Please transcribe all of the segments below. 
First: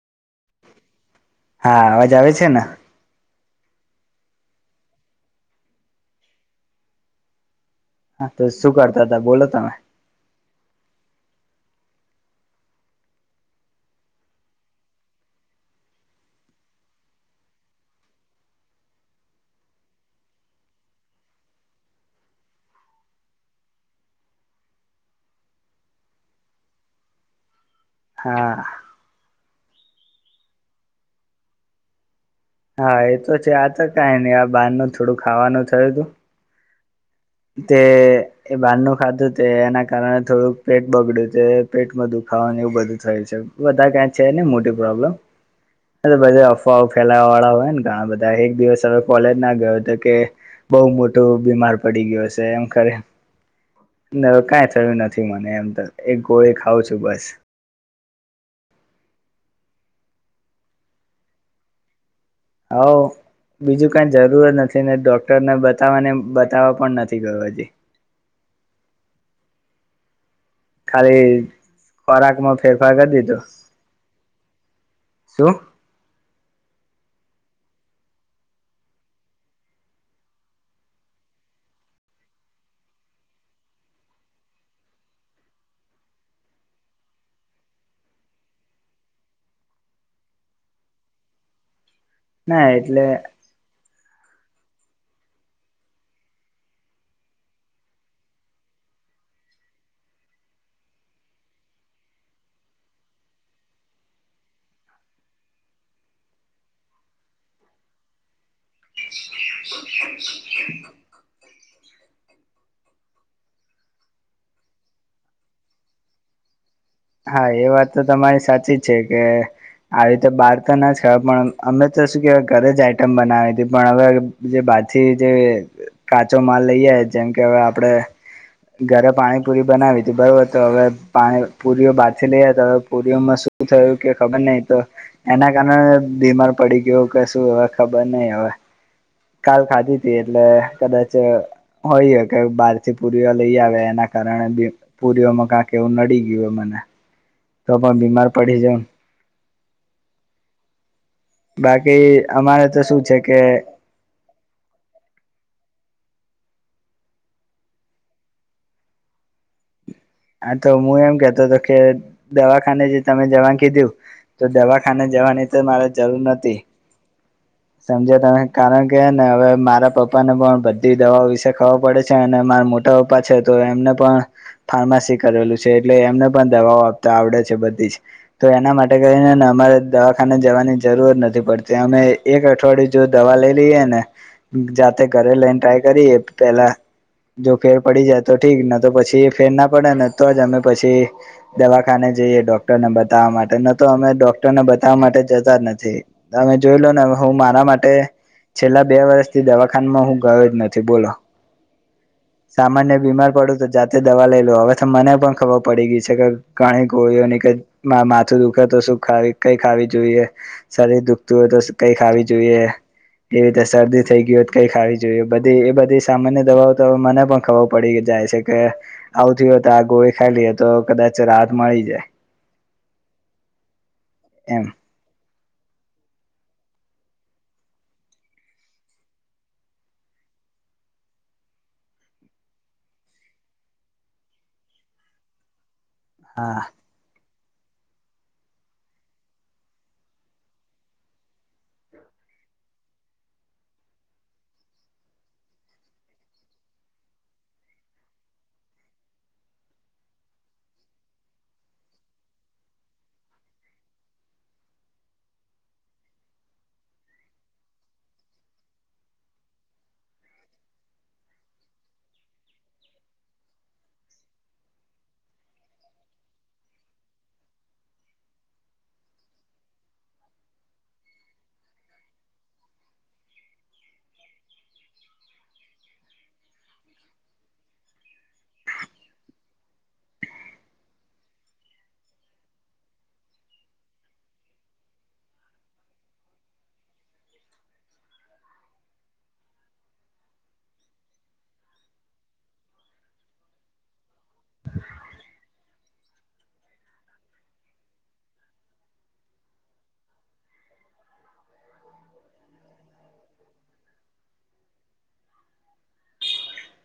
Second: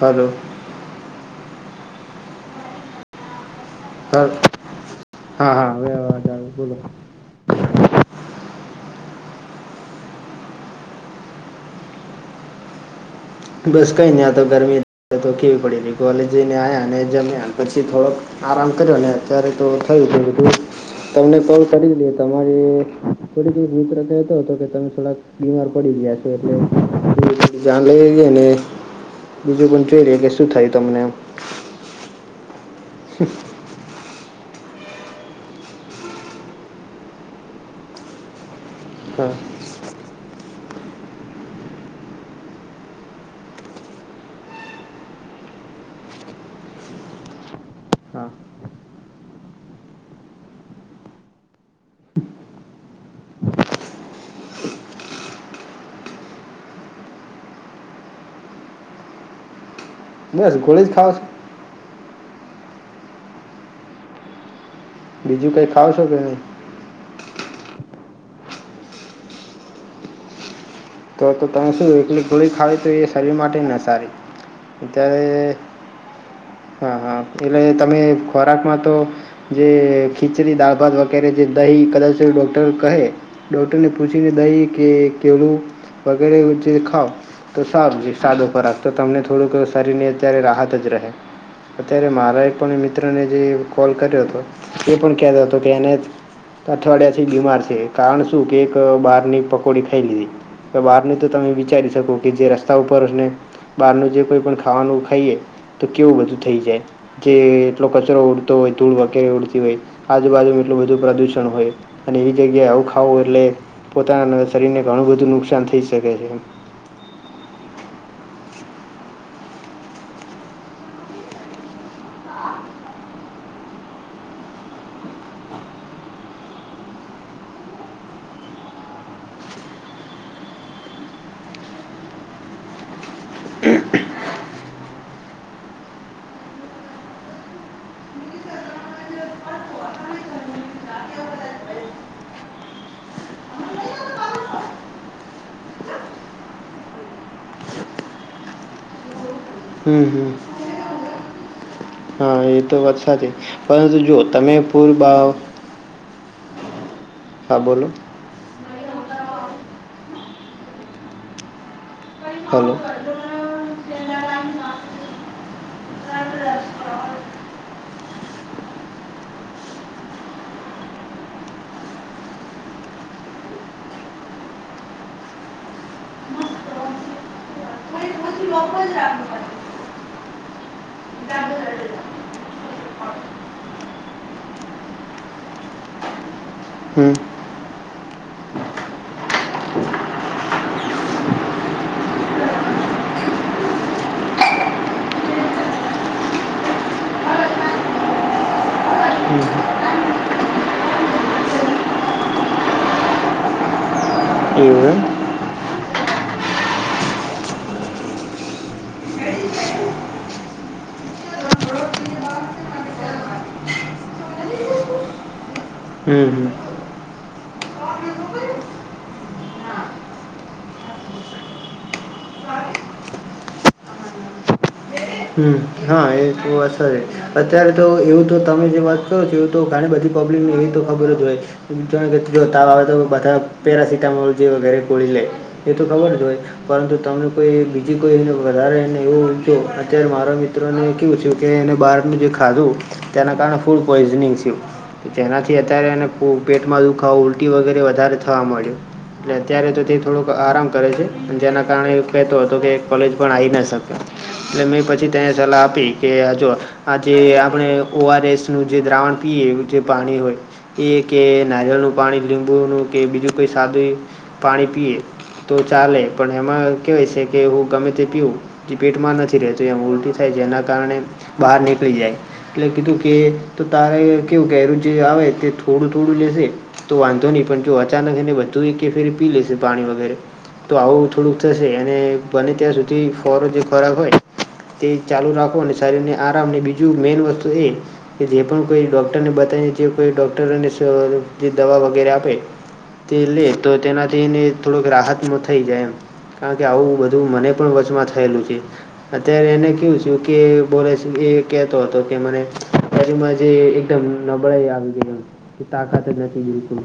Hello. હા અવાજ આવે છેને. સર હા હા વાર બોલો. હા તો શું કરતા હતા બોલો તમે. બસ કંઈને આ તો ગરમી તો કેવી પડેલીહી કોલેજ જઈને આવ્યા અને જમ્યા પછી થોડોક. આરામ કર્યો ને અત્યારે તો થયું હતું બધું. તમને કોલ કરી દે તમારી થોડીક મિત્ર કહેતો હતો કે તમે થોડાક બીમાર પડી ગયા છે, એટલે જા લ. અને હા બીજું પણ જોઈ ર્યાએ કે શું થાય તમનેમ. હા એ તો છે આ તો કઈ નહી આ બહાર નું થોડું ખાવાનું થયું હતુ. તે એ બાર નનું હા ખાધું તે એના. કારણે થોડુંક પેટ બગડ્યું છે, પેટમાં દુખાવાનું એવું બધું થય છે બધા ક. છે ને મોટી પ્રોબ્લેમ. બધા અફવાઓ ફેલાવા વાળા હોય ને ઘણા હા બધા એક દિવસ હવે કોલેજ ના ગયો તો કે બહુ મોટો બીમાર પડી ગયો છે, એમ ખરે. ન કઈ થયું નથી મને એમ તો એક ગોળી ખાવઉ છુ, બસ. બેસ ગોળી જ ખાાવ. હઉ બીજું કઈ જરૂરત નથી ને બીજું ડોક્ટરને કંઈ ખાવ છો બતાવવાને કે નહીં બતાવવા પણ નથી. સ વાબજી. ખાલી તો-તો તમે શું એકલી ગોળી ખોરાકમાં ખાવી તો ફેરફાર એ કરી દીધો શરીર માટે ના સારી. અત્યારે શું હા હા એટલે તમે ખોરાકમાં તો જે ખીચડી દળ ભાત વગેરે જે દહી કદાચ ડૉક્ટર કહે ડોક્ટરને પૂછીને દહી કે કેળું વગેરે જે ખાાવ તો સાબજી સાદો ખોરાક તો તમને થોડું શરીરની અત્યારે રાહત જ રહે અત્યારે મારા [unintelligible] ના એટલે મિત્રને જે કોલ કર્યો હતો, એ પણ કેતો તો કે એને અઠવાડિયાથી બીમાર છે, કારણ શું? કે એક બહારની પકોડી ખાઈ લીધી. તો બહાર ની તો તમે વિચારી શકો કે જે રસ્તા ઉપરને બહારનું જે કોઈ પણ ખાવાનું ખાઈએ તો કેવું બધું થઈ જાય. જે એટલો કચરો ઉડતો હોય, ધૂળ વગેરે ઉડતી હોય, આજુબાજુમાં એટલું બધું પ્રદૂષણ હોય અને એવી જગ્યાએ આવું ખાવું એટલે પોતાના શરીરને ઘણું બધું નુકસાન થઈ શકે છે. હા એ વાત તો તમારી સાચી છે કે આવી રીતે બહાર તો ન જ ખવાય, પણ અમે તો શું કહેવાય ઘરે જ આઈટમ બનાવી તી પણ હવે જે બહારથી જે કાચો માલ લઈ આવે જેમ કે હવે આપડે ઘરે પાણીપુરી બનાવી તી બરોબર, તો હવે પાણી પુરીઓ બહારથી લઈ આવ્યા તા તો પુરીઓમાં શું થયું કે ખબર નહીં તો એના કારણે બીમાર પડી ગયો કે શું હવે ખબર નહીં હવે. કાલ ખાધી તી એટલે કદાચ હોય હે કે બહાર થી પુરીઓ લઈ આવે, એના કારણે બે પુરીઓમાં કાક એવું નડી ગયું મને. તો પણ બીમાર પડી જઉ. હમ્મ-હમ્મ. બાકી એ અમારે તો શું છે વરસાદે, કે પરંતુ જો તમે પુલ બહાવ હા બોલો. હા તો હું એમ કેતો તો કે હલો દવાખાને જે તમે જવા કીધું તો દવાખાને જવાની તો મારે જરૂર નતી. [inaudible] સમજ્યા તમે, કારણ કે હે ને હવે મારા પપ્પાને પણ બધી દવા વિશે ખબર પડે છે, અને મારા મોટ તો પાછળ હતું, એમને પણ ફાર્માસી કરેલું છે, એટલે એમને પણ દવાઓ આપતા આવડે છે બધી જ. તો એના માટે કરીને હે ને અમારે દવાખાને જવાની જરૂર નથી પડતી, અમેય એક અઠવાડિયું જો દવા લઈ લઈએ ને, જાતે ઘરે લઈને ટ્રાય કરીએ પેલા. હમ જો ફેર પડી જાય તો ઠીક, નતર પછી ફેર ના પડે ને તો જ અમે પછી દવાખાને જઈએ ડોક્ટરને બતાવવા માટે, ન તો અમે ડોક્ટરને બતાવવા માટે જતા નથી. તમે જોઈ લો ને હવે હું મારા માટે છેલ્લા બે વર્ષથી હમ દવાખાનામાં હું ગયો જ નથી બોલો. સામાન્ય બીમાર પડું તો જાતે દવા લઈ લ તો હવે તો એવું એમ મને પણ ખબર પડી ગઈ છે કે ઘણી ગોળીઓની કે મા માથું દુખે તો શું ખાવી કઈ ખાવી જોઈએ શરીર દુખતું હોય તો સ કઈ ખાવી જોઈએ એવી રીતે શરદી થઈ ગઈ હોય તો કઈ ખાવી જોઈએ, બધી એ બધી હમ સામાન્ય હમ દવાઓ તો મને પણ ખબર પડી જાય છે કે આવથી હોય [unintelligible] આ ગોળી ખાઈ લઈએ તો કદાચ રાહત મળી જાય. એમ. હમ્મ, હા એ તો અસર હે. અત્યારે તો એવું તો તમે જે વાત કરો છો એવું તો ઘણી બધી પ્રોબ્લેમ એ તો ખબર જ હોય. [unintelligible] જો તાવ આવે તો બધા પેરાાસિટામોલ જેવી ઘેરે ગોળી લે. એ તો ખબર જ હોય હા પરંતુ તમને કોઈ બીજી કોઈ એને વધારે એને એવું ઈવુ તો અત્યારે મારા મિત્રો ને કેવું છે કે એને બહારનું જે ખાધું તેના કારણે ફૂડ પોઈઝનિંગ છે. જેનાથી અત્યારે એને પેટમાં દુખાવો ઉલટી વગેરે વધારે થવા મળ્યો એટલે અત્યારે તો તે થોડુંક આરામ કરે છે, અને જેના કારણે એ કહેતો હતો કે એ કોલેજ પણ આઈ ના શકે. એટલે મેં પછી તેને સલાહ આપી કે આ જો આજે આપણે ઓ આર એસ નું જે દ્રાવણ પીએ, જે પાણી હોય એ કે નારિયલનું પાણી, લીંબુ નું, કે બીજું કોઈ સાદુંય પાણી પીએ તો ચાલે, પણ એમાં કેવાય છે કે હું ગમે તે પીઉ જે પેટમાં નથ [unintelligible] એમ ઉલટી થાય જેના કારણે બહાર નીકળી જાય. એટલે કીધું કે તારે કેવું કેરું જે આવે તે થોડું થોડું લેશે તો વાંધો નહી પણ જો અચાનક એને બધું કે ફેરી પી લેશે પાણી વગેરે તો આવું થોડુંક થશે અને બને ત્યાં સુધી ફોરો જે ખરાબ હોય તે ચાલુ રાખો અને શરીરને આરામને બીજું મેન વસ્તુ એ કે જે પણ કોઈ ડોક્ટરને બતાવીને જે કોઈ ડોક્ટરને જે દવા વગેરે આપે તે લે તો તેનાથી એને થોડોક રાહતમાં થઈ જાય એમ કારણ કે આવું બધું મને પણ વચમાં થયેલું છે. અત્યારે એને કવું છું કે બોલેશ એ કેહેતો હતો કે મને બાજુમાં જે મ નબળાઈ આવી ગય તાકાત જ નથી બિલકુલ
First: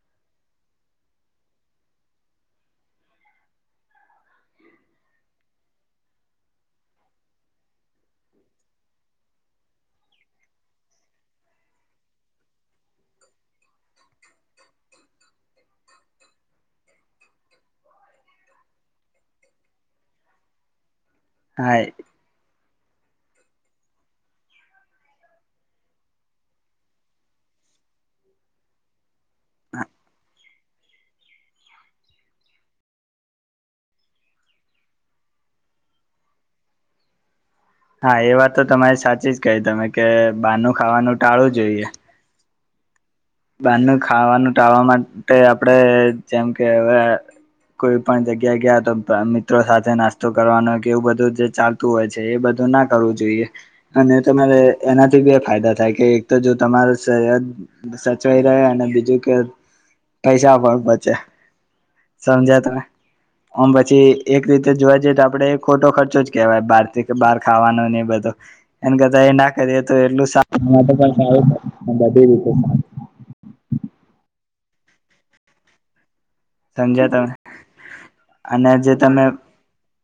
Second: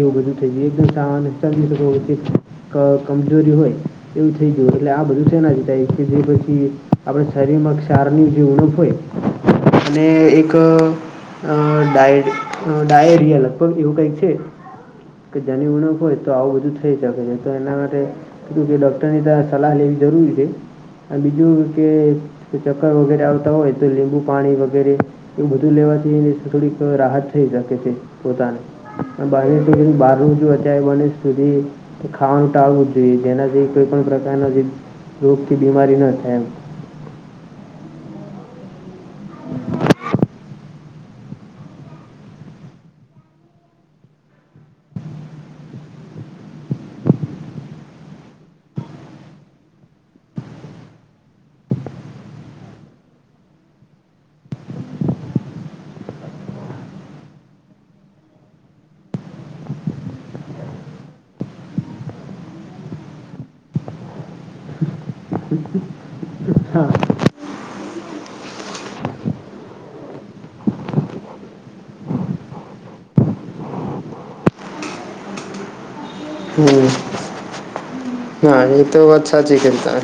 એવું બધું થઈ ગયું એકદમ ચા ચલી શ કમજોરી હોય એવું થઈ ગયું એટલે આ બધું છે ના જ થાય કે જે પછ આપણા શરીરમાં ક્ષારની જે ઉણપ હોય અને એક અ ડાય ડાયરિયા લગભગ એવું કઈક છે. કે જણી ઉણખ હોય તો આવું બધું થઈ શકે છે તો એના માટે [unintelligible] ડોક્ટર ની ત સલાહ લેવી જરૂરી છે. અને બીજું હા કે ચક્કર વગેરે આવતા હોય તો લીંબુ પાણી વગેરે એવું બધું લેવાથી થોડીક રાહત થઈ શકે છે પોતાને બાર ટકું બહારું જ અચ્યારે મનેસ સુધી ખાવાનું ટાળવું જ જોઈએ જેનાથી કોઈ પણ પ્રકારના જે રોગથી બીમારી ન થાય એમ હા એ વાત તો તમારે સાચી જ કહી તમે કે બાનું ખાવાનું ટાળવું જોઈએ બારણું ખાવાનું ટાવા માટે આપડે જેમ કે હવે કોઈ પણ જગ્યા ગયા તો મિત્રો સાથે નાસ્તો કરવાનો કે એવું બધું જે ચાલ તુ હોય છે એ બધું ના કરવું જોઈએ અને તમારે એનાથી બી એ ફાયદા થાય કે એક તો જો તમાર સર [unintelligible] ચઈ રહે અને બીજું કે પૈસા પણ બચે સમજ્યા તમે આમ પછી એક રીતે જોવા જઈએ તો આપડે ખોટો ખર્ચો છ. કેવાય બહાર થી બહાર ખાવાનો ને બધો એમ કરતા એ ના કરીએ તો એટલારું બધીતે હમ સમજા ત હા એ તો વાત સાચી છે ચ કેતા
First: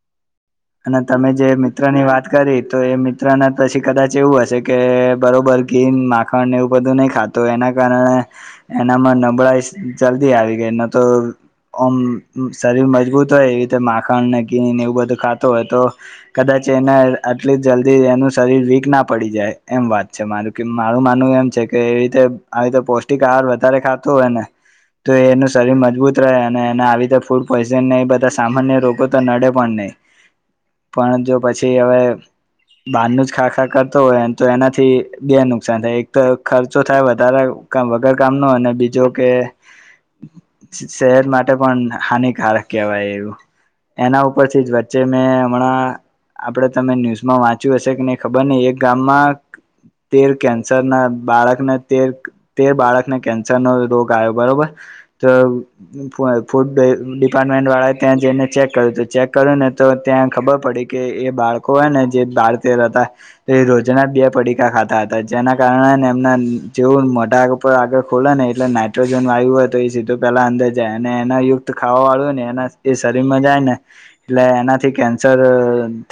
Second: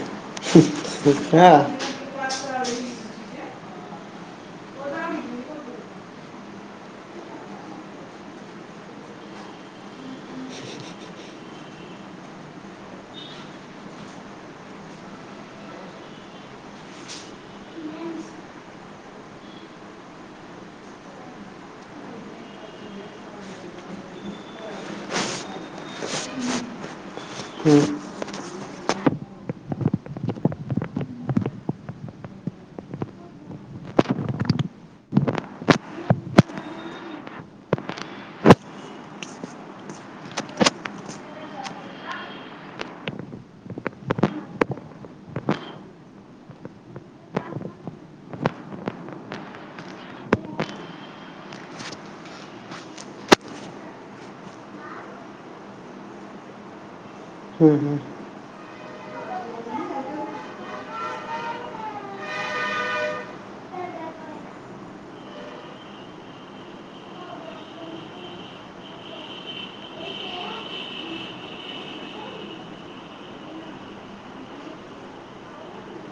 અને તમે જે મિત્ર ની વાત કરી તો એ મિત્રને પછી કદાચ એવું હશે કે બરોબર ઘી માખણ એવું બધું નહીં ખાત તું એના કારણે એનામાં નબળાાઈ જલ્દી આવી ગઈ ન તો ઓમ શરીર મજબૂત હોય એવી રીતે માખણ ને ઘીને એવું બધું ખાતું હોય તો કદાચ એને આટલી જલ્દી એનું શરીર વીક ના પડી જાય એમ વાત છે મારે કે મારું માનવું એમ છે કે એ રીતે આવી રીતે પૌષ્ટિક આહાર વધારે ખાતો હોયને તો એનું શરીર મજબૂત રહે અને એને આવી ર તો ફૂડ હમ પોઈઝન નહી બધા સામાન્ય રોગો તો નડે પણ નહીં પણ જો પછી હવે બાર ન જ ખા ખા કરતો હોયને તો એનાથી બે નુકસાન થાય એક તો ખર્ચો થાય વધારે કા વગર કામનો અને બીજો કે શહેર માટે પણ હાનિકારક કહેવાય એવું એના ઉપરથી જ વચ્ચે હમણાં આપડે તમે ન્યુઝમાં વાંચ્યું હશે કે ન ખબર નહ એક ગામમાં તેર કેન્સર ના બાળકને તેર તેર બાળકને કેન્સર નો રોગ આવ્યો બરોબર ફૂડ. ડિપાર્ટમેન્ટ હમ હમ વાળા ત્યાં જઈને ચેક કર્યું હતું ચેક કરું ને. તો ત્યાં ખબર પડી કે એ બાળકો હોય ને જે બાળતેર હતા. રોજના બે પડીકા ખાતા હતા જેના કારણે એમના જેવું મોઢા આગળ ખોલે ને એટલે નાઇટ્રોજન વાયુ હોય તો એ સીધું પેલા અંદર જાય અને એના યુક્ત ખાવા વાળું હોય ને એના એ શરીર મજાાય ને એટલે એનાથી કેન્સર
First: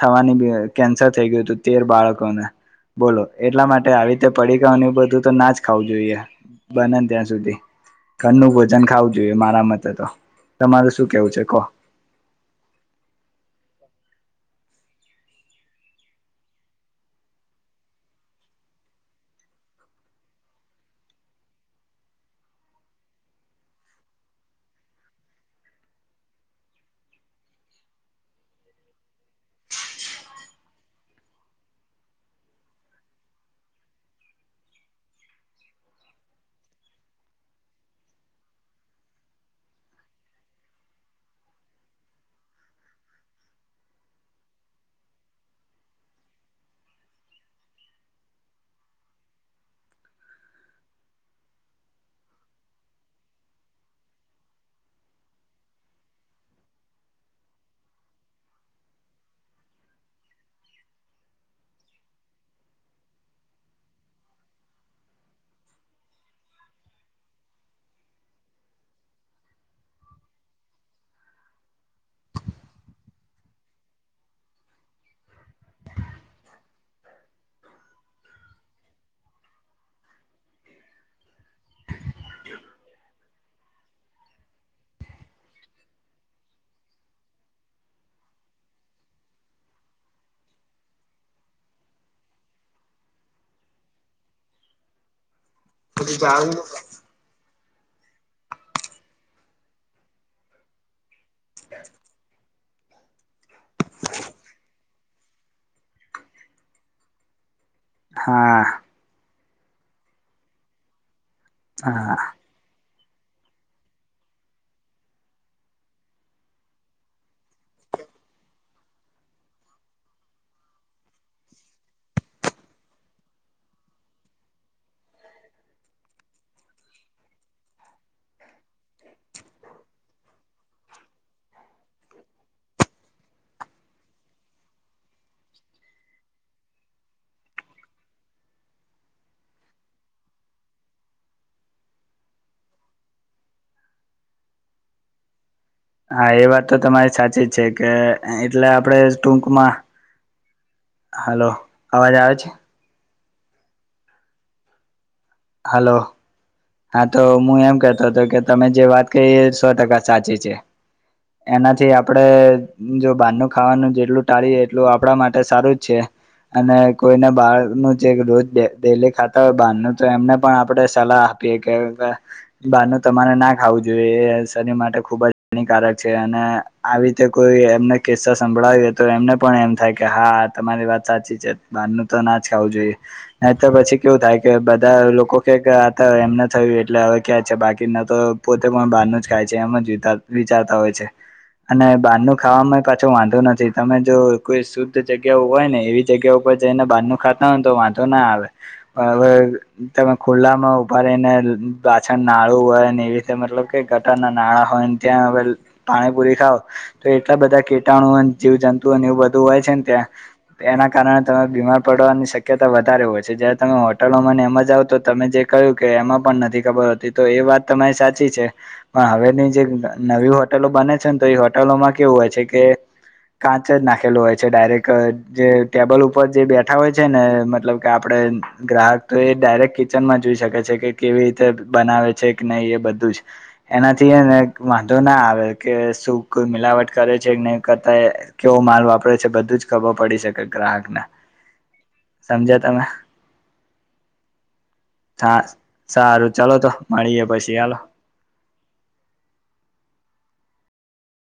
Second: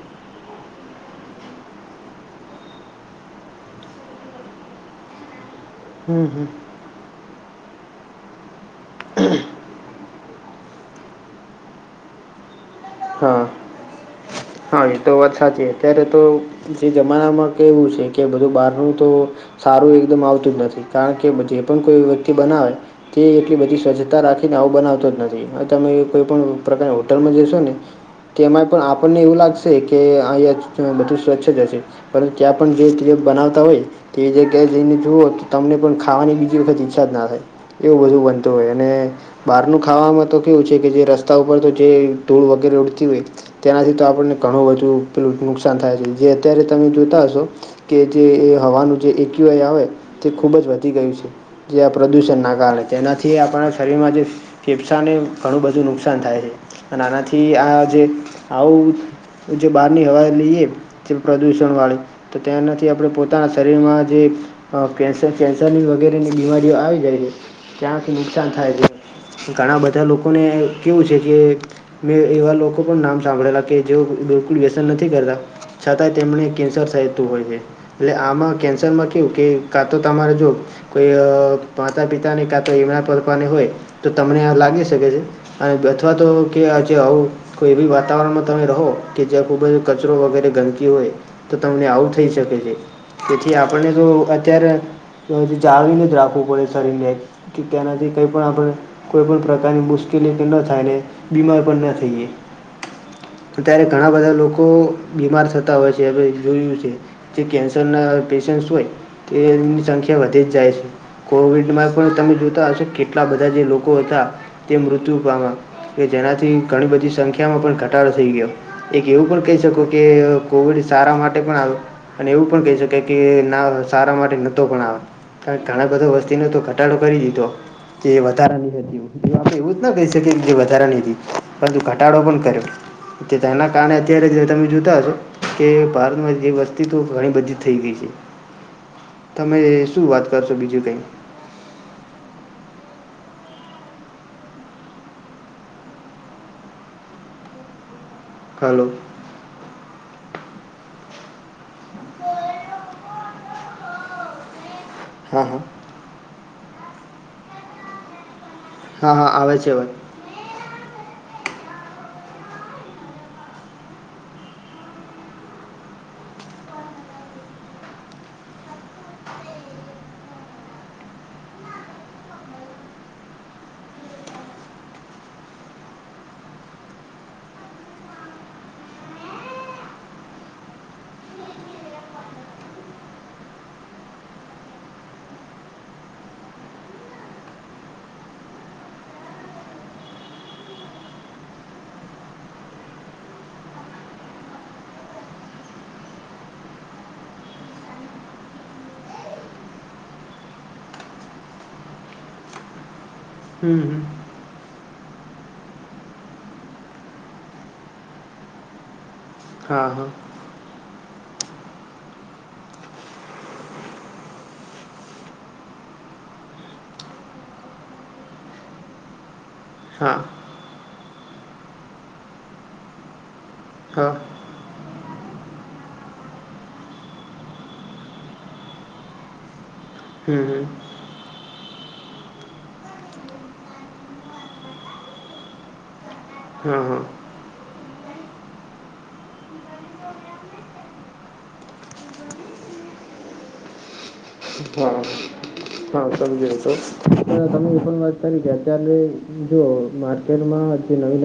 થવાની કેન્સર થઈ ગયું હતું તેર બાળકોને. બોલો એટલા માટે આવી રીતે પડી ગ એ બધું તો ના જ ખાવું જોઈએ હમ હમ બને ત્યાં સુધી. ઘરનું ભોજન ખાવું જોઈએ મારા મતે તો, તમાર શું કેવું છે કહો? હા હ. હા એ તો વાત સાચી અત્યારે તો જે જમાનામાં કહેવું છે કે બધું બહારનું તો સારું એકદમ આવતું જ નથી કારણ કે જે પણ કોઈ વ્યક્તિ બનાવે. તે એટલી બધી સ્વચ્છતા રાખીને આવું બનાવતો જ નથી હવે તમે કોઈ પણ પ્રકારની હોટલમાં જશો ને તેમાં પણ આપણને એવું લાગશે કે અહીંયા બધું સ્વચ્છ જશે. પરંત ત્યાં પણ જે ત બનાવતા હોય. તે જગ્યા જઈને જુઓ કે તમને પણ ખાવાની બીજી વખત ઈચ્છા જ ના થાય. એવું બધું બનતું હોય અને બહારનું ખાવામાં તો કેવું છે કે જે રસ્તા ઉપર તો જે ધૂળ વગેરે ઉડતી હોય તેનાથી તો આપણને ઘણું બધું પેલું નુકસાન થાય છે જે અત્યારે તમે જોતા હશો. કે જે એ હવાનું જે એક્યુઆઈ આવે તે ખૂબ જ વધી ગયું છે. જે આ પ્રદૂષણ ના કારણે તેનાથી આપણા શરીરમાં જે ફેફસાને ઘણું બધું નુકસાન થાય છે અને આનાથી આ જે આવું જો બહારની હવા લઈએ જે પ્રદુષણ વાળી-' તો તે્યાંનાથી આપણે પોતાના શરીરમાં જે. કે કેન્સરની વગેરેની બીમારીઓ આવી જાય છે ત્યાંથી નુકસાન થાય છે. ઘણા બધા લોકોને કેવું છે કે મેં એવા લોકો પણ નામ સાંભળેલા કે જેઓ બિલકુલ વ્યસન નથી કરતા છતાં તેમને કેન્સર સતું હોય છે. એટલે આમાં કેન્સરમાં કેવું કે કા તો તમારે જો-' કોઈ માતા પિતા ને કા એમના પપને હોય તો તમને લાગી શકે છે. અને અથવા તો કેજ આવું કોઈ એવી વાતાવરણમાં તમે રહો. કે જ્યાં ખૂબ જ કચરો વગેરે ગંદકી હોય તો તમને આવું થઈ શકે છે. તેથી આપણને તો અત્યારે જાળવીને જ રાખવું પડે શરીર ને. કે ત્યાંનાથી કંઈ પણ આપણેને કોઈ પણ પ્રકારની મુશ્કેલી ના થાયને બીમાર પણ ના થઈએ. ઘણા બધા લોકો બીમાર થતા હોય છે હવે જોયું છે. જે કેન્સર ના હા પેશન્ટ હા હોય તેની સંખ્યા વધી જ જાય છે. કોવિડમાં પણ તમે જોતા હશો કેટલા બધા જે લોકો હતા તે મૃત્યુ પામ્યા. કે જેનાથી ઘણી બધી સંખ્યા માં પણ ઘટાડો થઈ ગયો. એક એવું પણ કહી શકો કે કોવિડ સારા માટે પણ આવે. અને એવું પણ કહી શકાય કે ના સારા માટે નતો પણ આવે. કાર ઘણા બધો વસ્તીનો તો ઘટાડો કરી દીધો. કે વધારેા નહી આપણે એવું જ ના કહી શકીએ જે વધારારે નહ પરંતુ ઘટાડો પણ કર્યો. તેના કારણે અત્યારે જ તમે જોતા હશો. કે ભારતમાં જે વસ્તી તો ઘણી બધી થઈ ગઈ છે. તમે શું વાત કરશો બીજું કંઈ.? હા એ વાત તો તમારી સાચી જ છે કે એટલે હલો આપડે. ટૂંકમાં હલો અવાજ આવે છે.? હા હા. હાલો હા તો હું એમ કતો હતો કે તમે જે વાત હા હા કરી એ આવે સો છે અવાજ ટકા સાચી છે એનાથી આપડે-' જો બહારનું ખાવાનું જેટલું ટાળીએ એટલું આપણા માટે સારું જ છે. અને કોઈને બહાર નું જે રોજ ડેલી ખાતા હોય બહારનું તો એમને પણ આપણે સલાહ આપીએ કે બારનું તમારે ના ખાવું જોઈએ એ શરીર માટે ખુબ જ હાનિકારક છે અને આવી રીતે કોઈ એમને કિસ્સા સંભળાવીએ તો એમને પણ એમ થાય કે હા તમારી વાત સાચી છે. બહાર નું તો ના જ ખાવું જોઈએ ન તો પછી કેવું થાય કે બધા લોકો કક આ એમને થયું એટલે હવે ક્યાં છે બાકીના તો પોતે પણ બહારનું જ ખાય છે એમ જ વિચારતા હોય છે. અને બહારનું ખાવામાં પાછો વાંધો નથી તમે જો કોઈ શુદ્ધ જગ્યા હોય ને એવી જગ્યા ઉપર જઈને બહારનું ખાતા હોયને તો વાંધો ના આવે પણ હવે તમે ખુલ્લા માં ઉભા રહીને પાછળ નાળું હોય ને એવી રીતે મતલબ કે હમ હમ ગટર નાળા હોયને ત્યાં હ પાણીપુરી ખાવ તો એટલા બધા કીટાણુ જીવ જંતુઓ ને એવું બધું હોય છે ને હા હા ત્યાં એના કારણે તમે બીમાર પડવાની શક્યતા વધારે હોય છે જયારે તમે હોટલોમાં એમ જ જાવ તો તમે જે કહ્યું કે એમાં પણ નથી ખબર હોતી તો એ વાત તમારી સાચી છે. પણ હવેની જે હા નવી હોટલો બને છે ને તો એ હોટેલોમાં કેવું હોય છે કે કાચ જ હા નાખેલું હોય છે ડાયરેક્ટ જે ટેબલ ઉપર જે બેઠા હોય છે ને મતલબ કે આપડે ગ્રાહકતો એ ડાયરેક્ટ કિચનમાં જોઈ હમ શકે હમ છે કે કેવી રીતે બનાવે છે કે નહીં એ બધું જ એનાથીને વાંધો ના આવે કે શું કોઈ હા મિલાવટ હા કરે છે કે નહી કરતા કેવો માલ વાપરે છે બધું જ ખબર પડી શકે ગ્રાહકને સમજ્યા તમે હા. હા [unintelligible] સારું અત્યારે ચાલો તો મળીએ પછી હાલો જો માર્કેટમાં જે નવી